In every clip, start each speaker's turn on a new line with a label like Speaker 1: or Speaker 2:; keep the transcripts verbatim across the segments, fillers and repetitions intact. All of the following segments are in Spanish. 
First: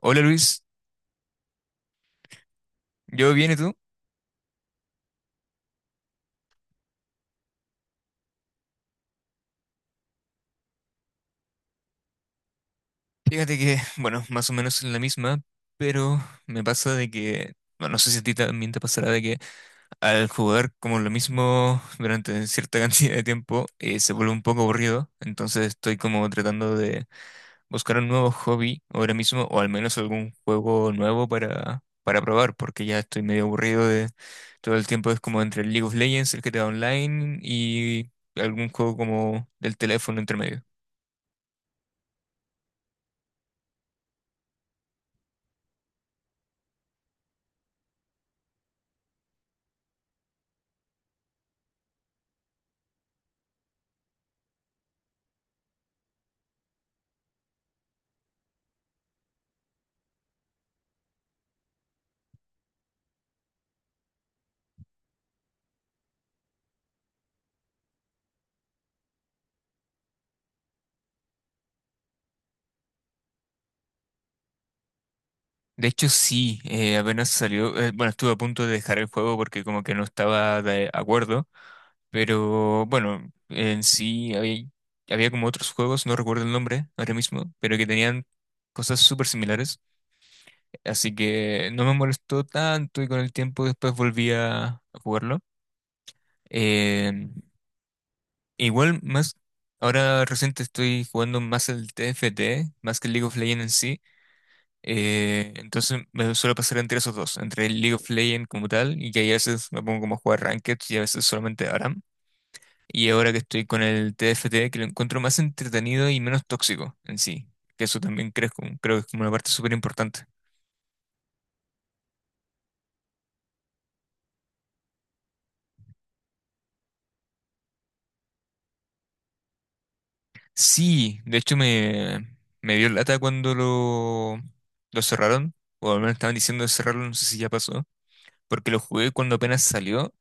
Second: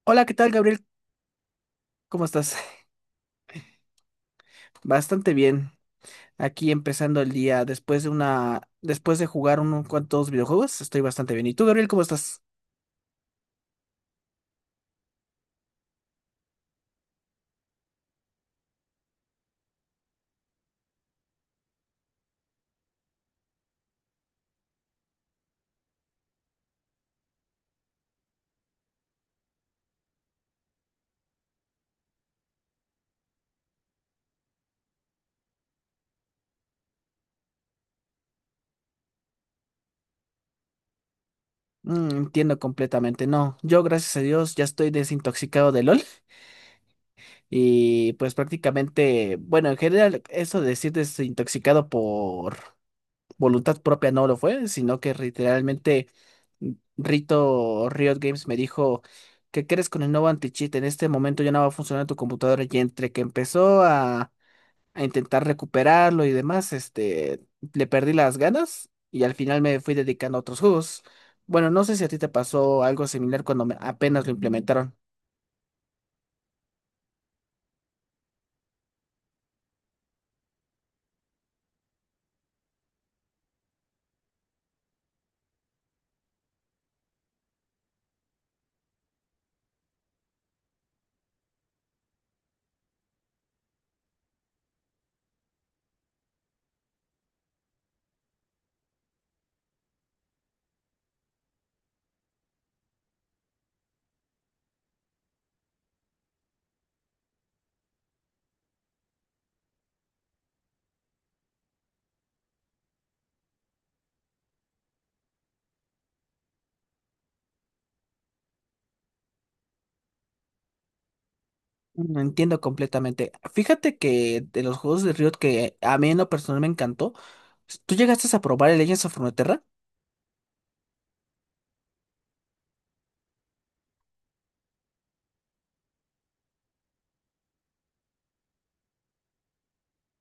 Speaker 1: Hola
Speaker 2: Hola, ¿qué tal,
Speaker 1: Luis.
Speaker 2: Gabriel? ¿Cómo estás?
Speaker 1: ¿Yo bien y tú?
Speaker 2: Bastante bien. Aquí empezando el día después de una, después de jugar unos cuantos videojuegos, estoy bastante bien. ¿Y tú, Gabriel, cómo estás?
Speaker 1: Fíjate que, bueno, más o menos en la misma, pero me pasa de que, bueno, no sé si a ti también te pasará de que al jugar como lo mismo durante cierta cantidad de tiempo eh, se vuelve un poco aburrido, entonces estoy como tratando de buscar un nuevo hobby ahora mismo o al menos algún juego nuevo para, para, probar, porque ya estoy medio aburrido de todo el tiempo, es como entre el League of Legends, el G T A Online y algún juego como del teléfono entre medio.
Speaker 2: Mm, entiendo completamente. No, yo gracias a Dios ya estoy desintoxicado de LOL y pues prácticamente, bueno, en general eso de decir desintoxicado por voluntad propia no lo fue, sino que literalmente Rito Riot Games me dijo, ¿qué crees con el nuevo anti-cheat? En este momento ya no va a funcionar tu computadora y entre que empezó a, a intentar recuperarlo y demás, este, le perdí las ganas y al final me fui dedicando a otros juegos. Bueno, no sé si a ti te pasó algo similar cuando me- apenas lo implementaron.
Speaker 1: De hecho, sí, eh, apenas salió, eh, bueno, estuve a punto de dejar el juego porque como que no estaba de acuerdo, pero bueno, en sí había, había, como otros juegos, no recuerdo el nombre ahora mismo, pero que tenían cosas súper similares, así que no me molestó tanto y con el tiempo después volví a, a jugarlo. Eh, Igual más, ahora reciente estoy jugando más el T F T, más que el League of Legends en sí. Eh, entonces me suele pasar entre esos dos, entre el League of Legends como tal, y que ahí a veces me pongo como a jugar Ranked y a veces solamente ARAM. Y ahora que estoy con el T F T, que lo encuentro más entretenido y menos tóxico en sí, que eso también creo, creo que es como una parte súper importante.
Speaker 2: No entiendo completamente. Fíjate que de los juegos de Riot que a mí en lo personal me encantó, ¿tú llegaste a probar el Legends of Runeterra?
Speaker 1: Sí, de hecho me, me, dio lata cuando lo, lo cerraron, o al menos estaban diciendo de cerrarlo, no sé si ya pasó, porque lo jugué cuando apenas salió.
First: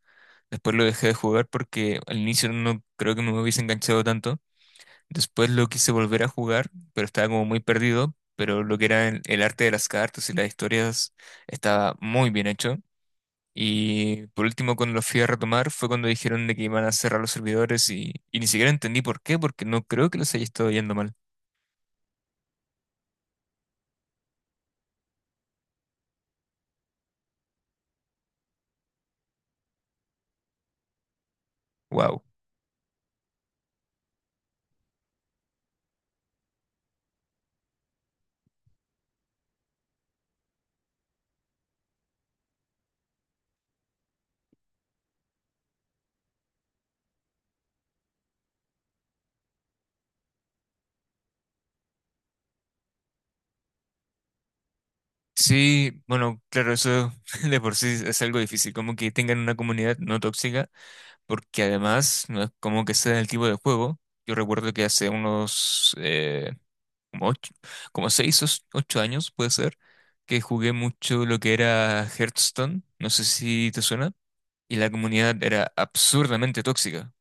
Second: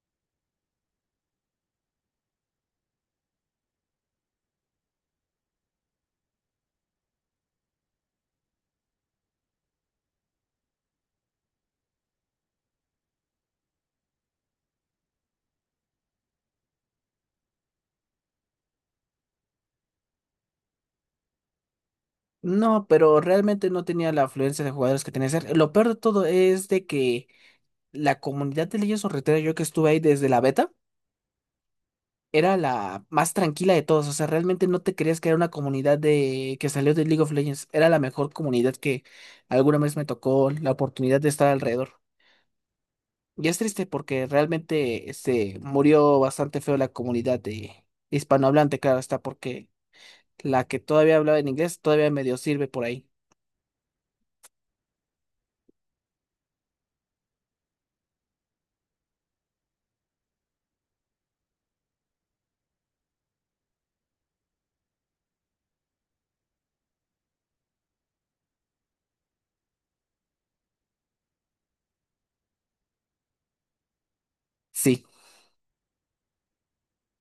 Speaker 1: Después lo dejé de jugar porque al inicio no creo que me hubiese enganchado tanto. Después lo quise volver a jugar, pero estaba como muy perdido. Pero lo que era el, el, arte de las cartas y las historias estaba muy bien hecho. Y por último, cuando lo fui a retomar, fue cuando dijeron de que iban a cerrar los servidores y, y ni siquiera entendí por qué, porque no creo que los haya estado yendo mal.
Speaker 2: No, pero realmente no tenía la afluencia de jugadores que tenía que ser. Lo peor de todo es de que la comunidad de Legends of Runeterra, yo que estuve ahí desde la beta,
Speaker 1: Wow.
Speaker 2: era la más tranquila de todos. O sea, realmente no te creías que era una comunidad de que salió de League of Legends. Era la mejor comunidad que alguna vez me tocó la oportunidad de estar alrededor. Y es triste porque realmente se murió bastante feo la comunidad de hispanohablante, claro está, porque la que todavía hablaba en inglés todavía medio sirve por ahí.
Speaker 1: Sí, bueno, claro, eso de por sí es algo difícil, como que tengan una comunidad no tóxica, porque además no es como que sea el tipo de juego. Yo recuerdo que hace unos eh, como ocho, como seis o ocho años, puede ser, que jugué mucho lo que era Hearthstone, no sé si te suena, y la
Speaker 2: Sí.
Speaker 1: comunidad era absurdamente tóxica,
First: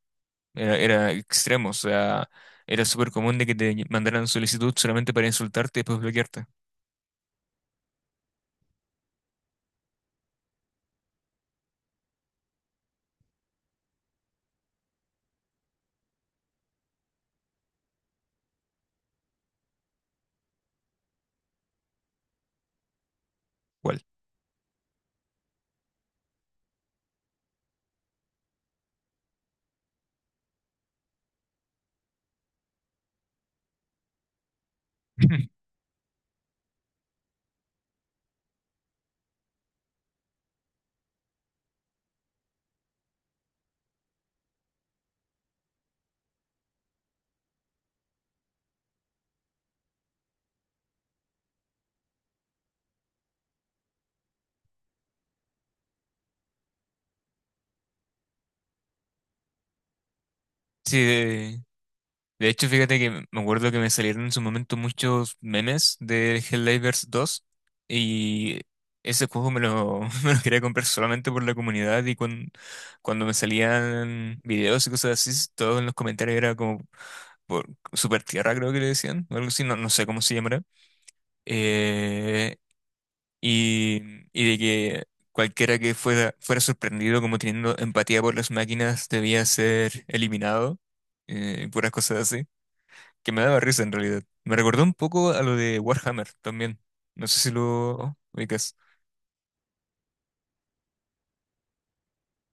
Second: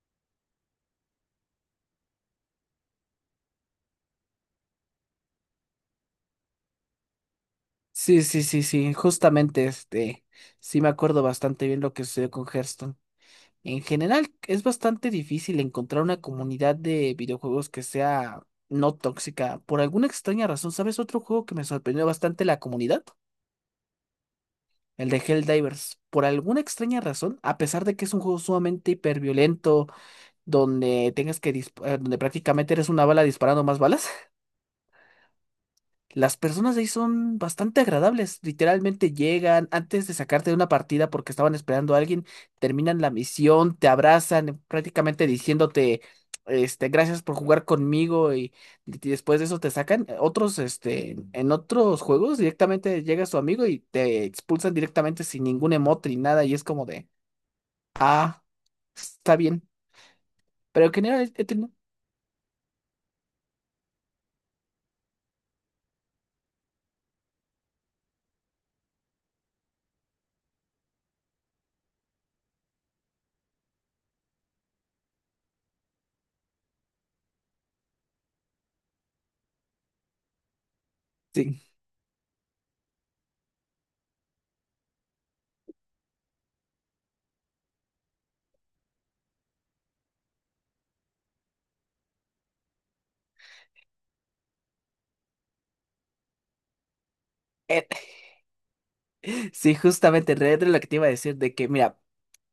Speaker 1: era, era, extremo, o sea, era súper común de que te mandaran solicitud solamente para insultarte y después bloquearte.
Speaker 2: Sí, sí, sí, sí, justamente este, sí me acuerdo bastante bien lo que sucedió con Hearthstone. En general, es bastante difícil encontrar una comunidad de videojuegos que sea no tóxica. Por alguna extraña razón, ¿sabes otro juego que me sorprendió bastante la comunidad?
Speaker 1: ¿Cuál?
Speaker 2: El de Helldivers. Por alguna extraña razón, a pesar de que es un juego sumamente hiperviolento, donde tengas que disp- eh, donde prácticamente eres una bala disparando más balas. Las personas de ahí son bastante agradables. Literalmente llegan antes de sacarte de una partida porque estaban esperando a alguien, terminan la misión, te abrazan, prácticamente diciéndote, este, gracias por jugar conmigo y, y después de eso te sacan. Eh, Otros, este, en otros juegos directamente llega su amigo y te expulsan directamente sin ningún emote ni nada y es como de, ah, está bien. Pero en
Speaker 1: Sí,
Speaker 2: general he tenido-
Speaker 1: de hecho, fíjate que me acuerdo que me salieron en su momento muchos memes de Helldivers dos y ese juego me lo, me lo quería comprar solamente por la comunidad y cuando, cuando, me salían videos y cosas así, todos en los comentarios era como por Super Tierra, creo que le decían, o algo así, no, no sé cómo se llamará.
Speaker 2: Sí.
Speaker 1: Eh, y, y, de que cualquiera que fuera, fuera sorprendido como teniendo empatía por las máquinas debía ser eliminado, eh, y puras cosas así que me daba risa en realidad. Me recordó un poco a lo de Warhammer también. No sé si lo ubicas.
Speaker 2: Sí, justamente, Red Dead, lo que te iba a decir de que, mira,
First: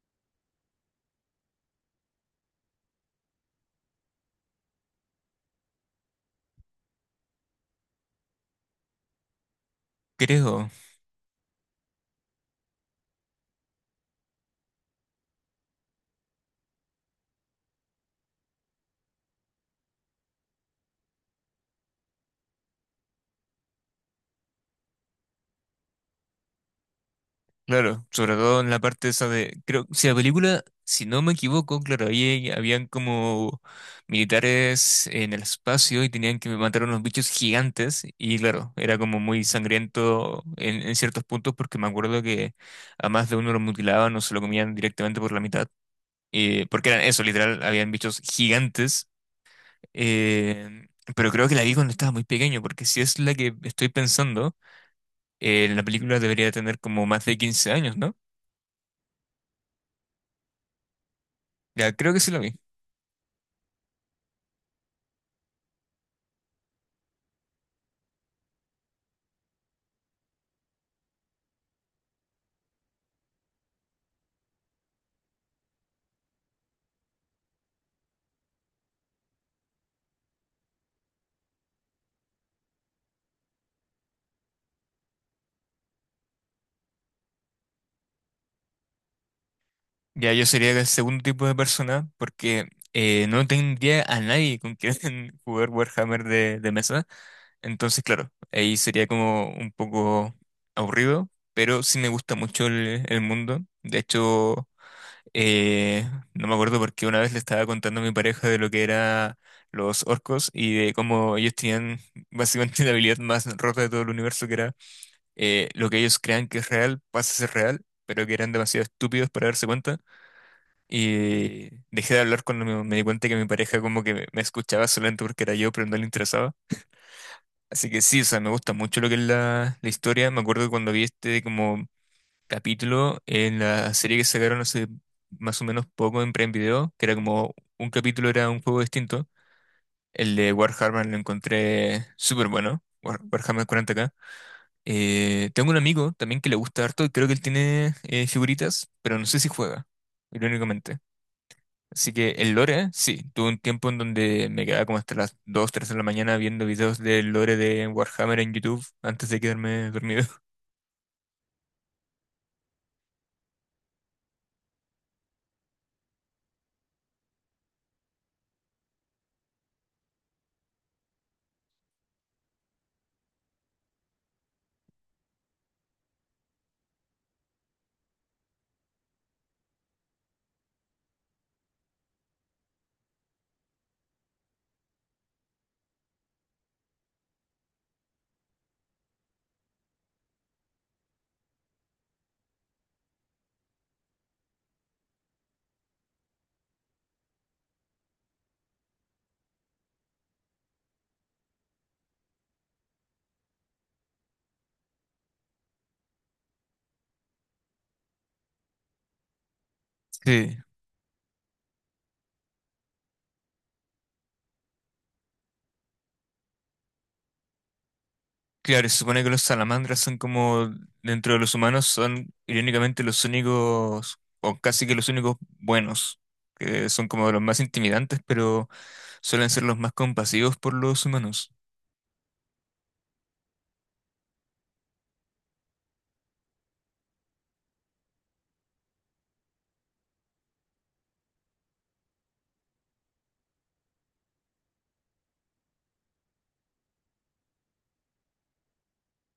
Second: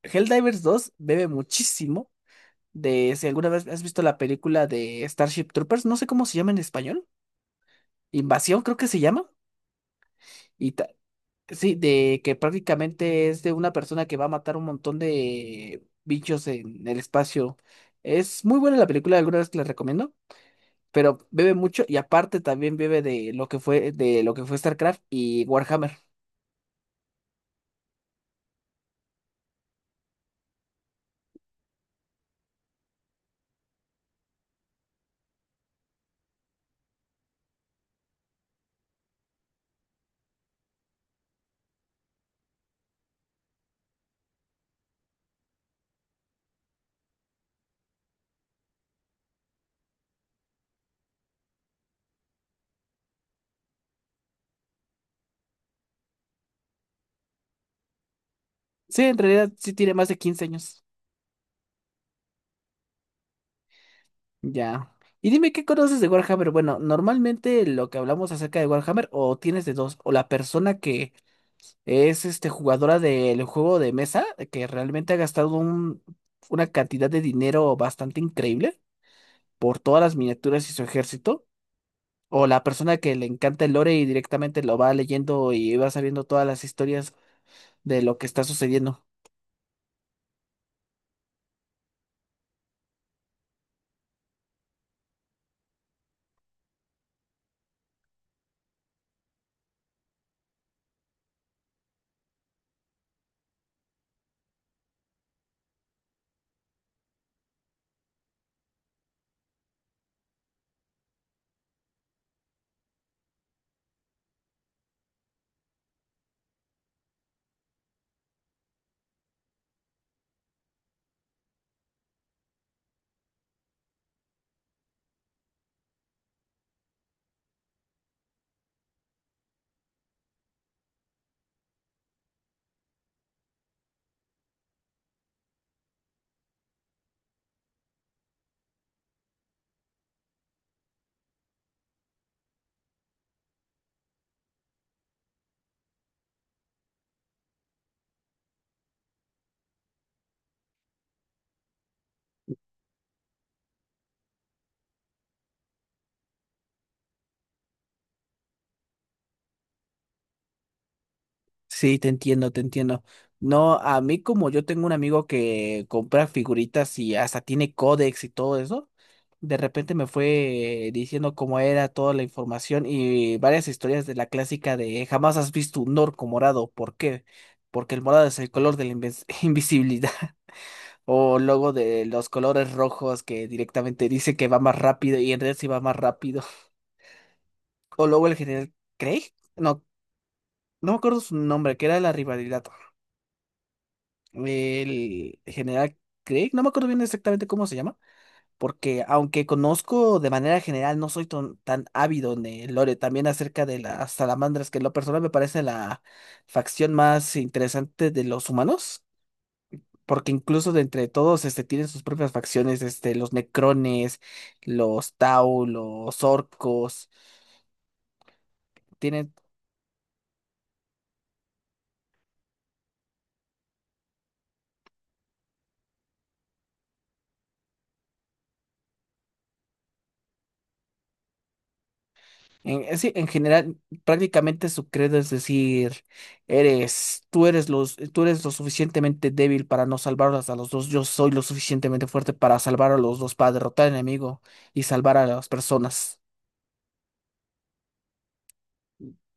Speaker 2: Helldivers dos bebe muchísimo de, si alguna vez has visto la película de Starship Troopers, no sé cómo se llama en español. Invasión creo que se llama,
Speaker 1: Creo.
Speaker 2: y ta- sí, de que prácticamente es de una persona que va a matar un montón de bichos en el espacio. Es muy buena la película, alguna vez que la recomiendo, pero bebe mucho y aparte también bebe de lo que fue, de lo que fue StarCraft y Warhammer.
Speaker 1: Claro, sobre todo en la parte esa de, creo, si la película, si no me equivoco, claro, ahí habían como militares en el espacio y tenían que matar a unos bichos gigantes y claro, era como muy sangriento en, en ciertos puntos, porque me acuerdo que a más de uno lo mutilaban o se lo comían directamente por la mitad, eh, porque eran eso, literal, habían bichos gigantes. Eh, pero creo que la vi cuando estaba muy pequeño, porque si es la que estoy pensando, eh, la película debería tener como más de quince años, ¿no?
Speaker 2: Sí, en realidad sí tiene más de quince años.
Speaker 1: Ya creo que sí la vi.
Speaker 2: Ya. Y dime, ¿qué conoces de Warhammer? Bueno, normalmente lo que hablamos acerca de Warhammer, o tienes de dos, o la persona que es este jugadora del juego de mesa, que realmente ha gastado un- una cantidad de dinero bastante increíble por todas las miniaturas y su ejército, o la persona que le encanta el lore y directamente lo va leyendo y va sabiendo todas las historias de lo que está sucediendo.
Speaker 1: Ya yo sería el segundo tipo de persona, porque eh, no tendría a nadie con quien jugar Warhammer de, de, mesa. Entonces, claro, ahí sería como un poco aburrido, pero sí me gusta mucho el, el mundo. De hecho. Eh, no me acuerdo, porque una vez le estaba contando a mi pareja de lo que eran los orcos y de cómo ellos tenían básicamente la habilidad más rota de todo el universo, que era eh, lo que ellos crean que es real, pasa a ser real, pero que eran demasiado estúpidos para darse cuenta. Y dejé de hablar cuando me, me di cuenta que mi pareja como que me, me escuchaba solamente porque era yo, pero no le interesaba. Así que sí, o sea, me gusta mucho lo que es la, la historia. Me acuerdo cuando vi este como capítulo en la serie que sacaron hace más o menos poco en Prime Video, que era como un capítulo era un juego distinto. El de Warhammer lo encontré súper bueno, War- Warhammer cuarenta K. Eh, tengo un amigo también que le gusta harto y creo que él tiene eh, figuritas, pero no sé si juega, irónicamente. Así que el lore, sí, tuve un tiempo en donde me quedaba como hasta las dos tres de la mañana viendo videos del lore de Warhammer en YouTube antes de quedarme dormido.
Speaker 2: Sí, te entiendo, te entiendo. No, a mí como yo tengo un amigo que compra figuritas y hasta tiene códex y todo eso, de repente me fue diciendo cómo era toda la información y varias historias de la clásica de jamás has visto un orco morado. ¿Por qué? Porque el morado es el color de la invis- invisibilidad, o luego de los colores rojos que directamente dice que va más rápido y en realidad sí va más rápido. O luego el general Craig, no, no me acuerdo su nombre, que era la rivalidad. El general Craig, no me acuerdo bien exactamente cómo se llama, porque aunque conozco de manera general, no soy ton- tan ávido en el lore, también acerca de las salamandras, que en lo personal me parece la facción más interesante de los humanos. Porque
Speaker 1: Sí.
Speaker 2: incluso de entre todos este, tienen sus propias facciones, este, los necrones, los tau, los orcos,
Speaker 1: Claro, se supone que
Speaker 2: tienen.
Speaker 1: los salamandras son como, dentro de los humanos, son irónicamente los únicos, o casi que los únicos buenos, que son como de los más intimidantes, pero suelen ser los más compasivos por los humanos.
Speaker 2: En, en sí, en general, prácticamente su credo es decir, eres, tú eres los, tú eres lo suficientemente débil para no salvarlos a los dos, yo soy lo suficientemente fuerte para salvar a los dos, para derrotar al enemigo y salvar a las personas.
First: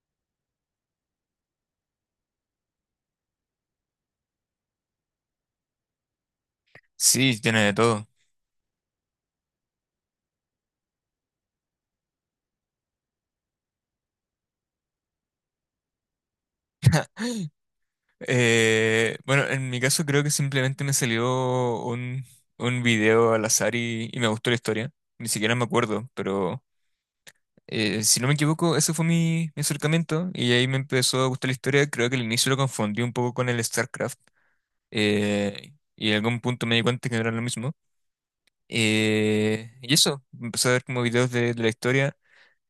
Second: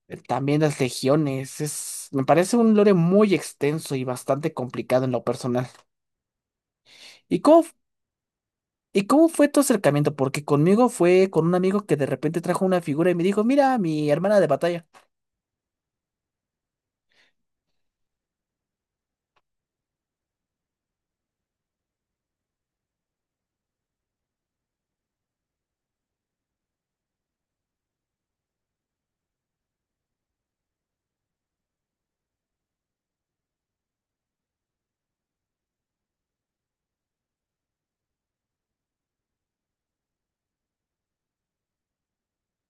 Speaker 2: Eh, También las legiones, es, me parece un lore muy extenso y bastante complicado en lo personal.
Speaker 1: Sí,
Speaker 2: ¿Y
Speaker 1: tiene
Speaker 2: cómo,
Speaker 1: de todo.
Speaker 2: y cómo fue tu acercamiento? Porque conmigo fue con un amigo que de repente trajo una figura y me dijo, mira, mi hermana de batalla.
Speaker 1: Eh, bueno, en mi caso creo que simplemente me salió un, un, video al azar y, y me gustó la historia. Ni siquiera me acuerdo, pero eh, si no me equivoco, ese fue mi, mi acercamiento y ahí me empezó a gustar la historia. Creo que al inicio lo confundí un poco con el StarCraft, eh, y en algún punto me di cuenta que no era lo mismo. Eh, y eso, empecé a ver como videos de, de, la historia.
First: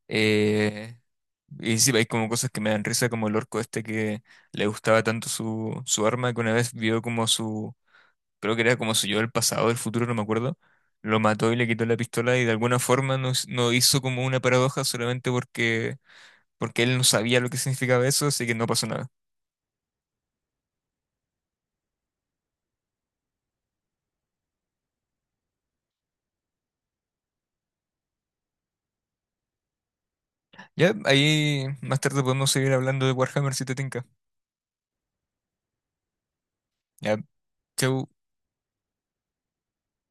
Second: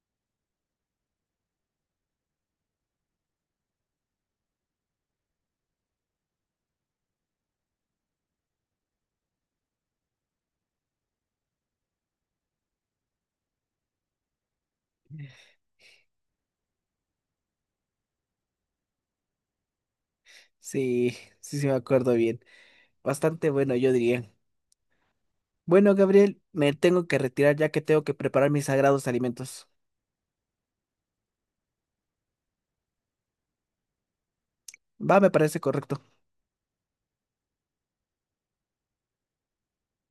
Speaker 1: eh, y sí, hay como cosas que me dan risa, como el orco este que le gustaba tanto su, su arma, que una vez vio como su, creo que era como su yo del pasado, del futuro, no me acuerdo. Lo mató y le quitó la pistola y de alguna forma no, s- no hizo como una paradoja solamente porque, porque, él no sabía lo que significaba eso, así que no pasó nada.
Speaker 2: Sí, sí, sí me acuerdo bien. Bastante bueno, yo diría. Bueno, Gabriel, me tengo que retirar ya que tengo que preparar mis sagrados alimentos.
Speaker 1: Ya, ahí más tarde podemos seguir hablando de Warhammer si te tinca.
Speaker 2: Va, me parece correcto.
Speaker 1: Ya, chau.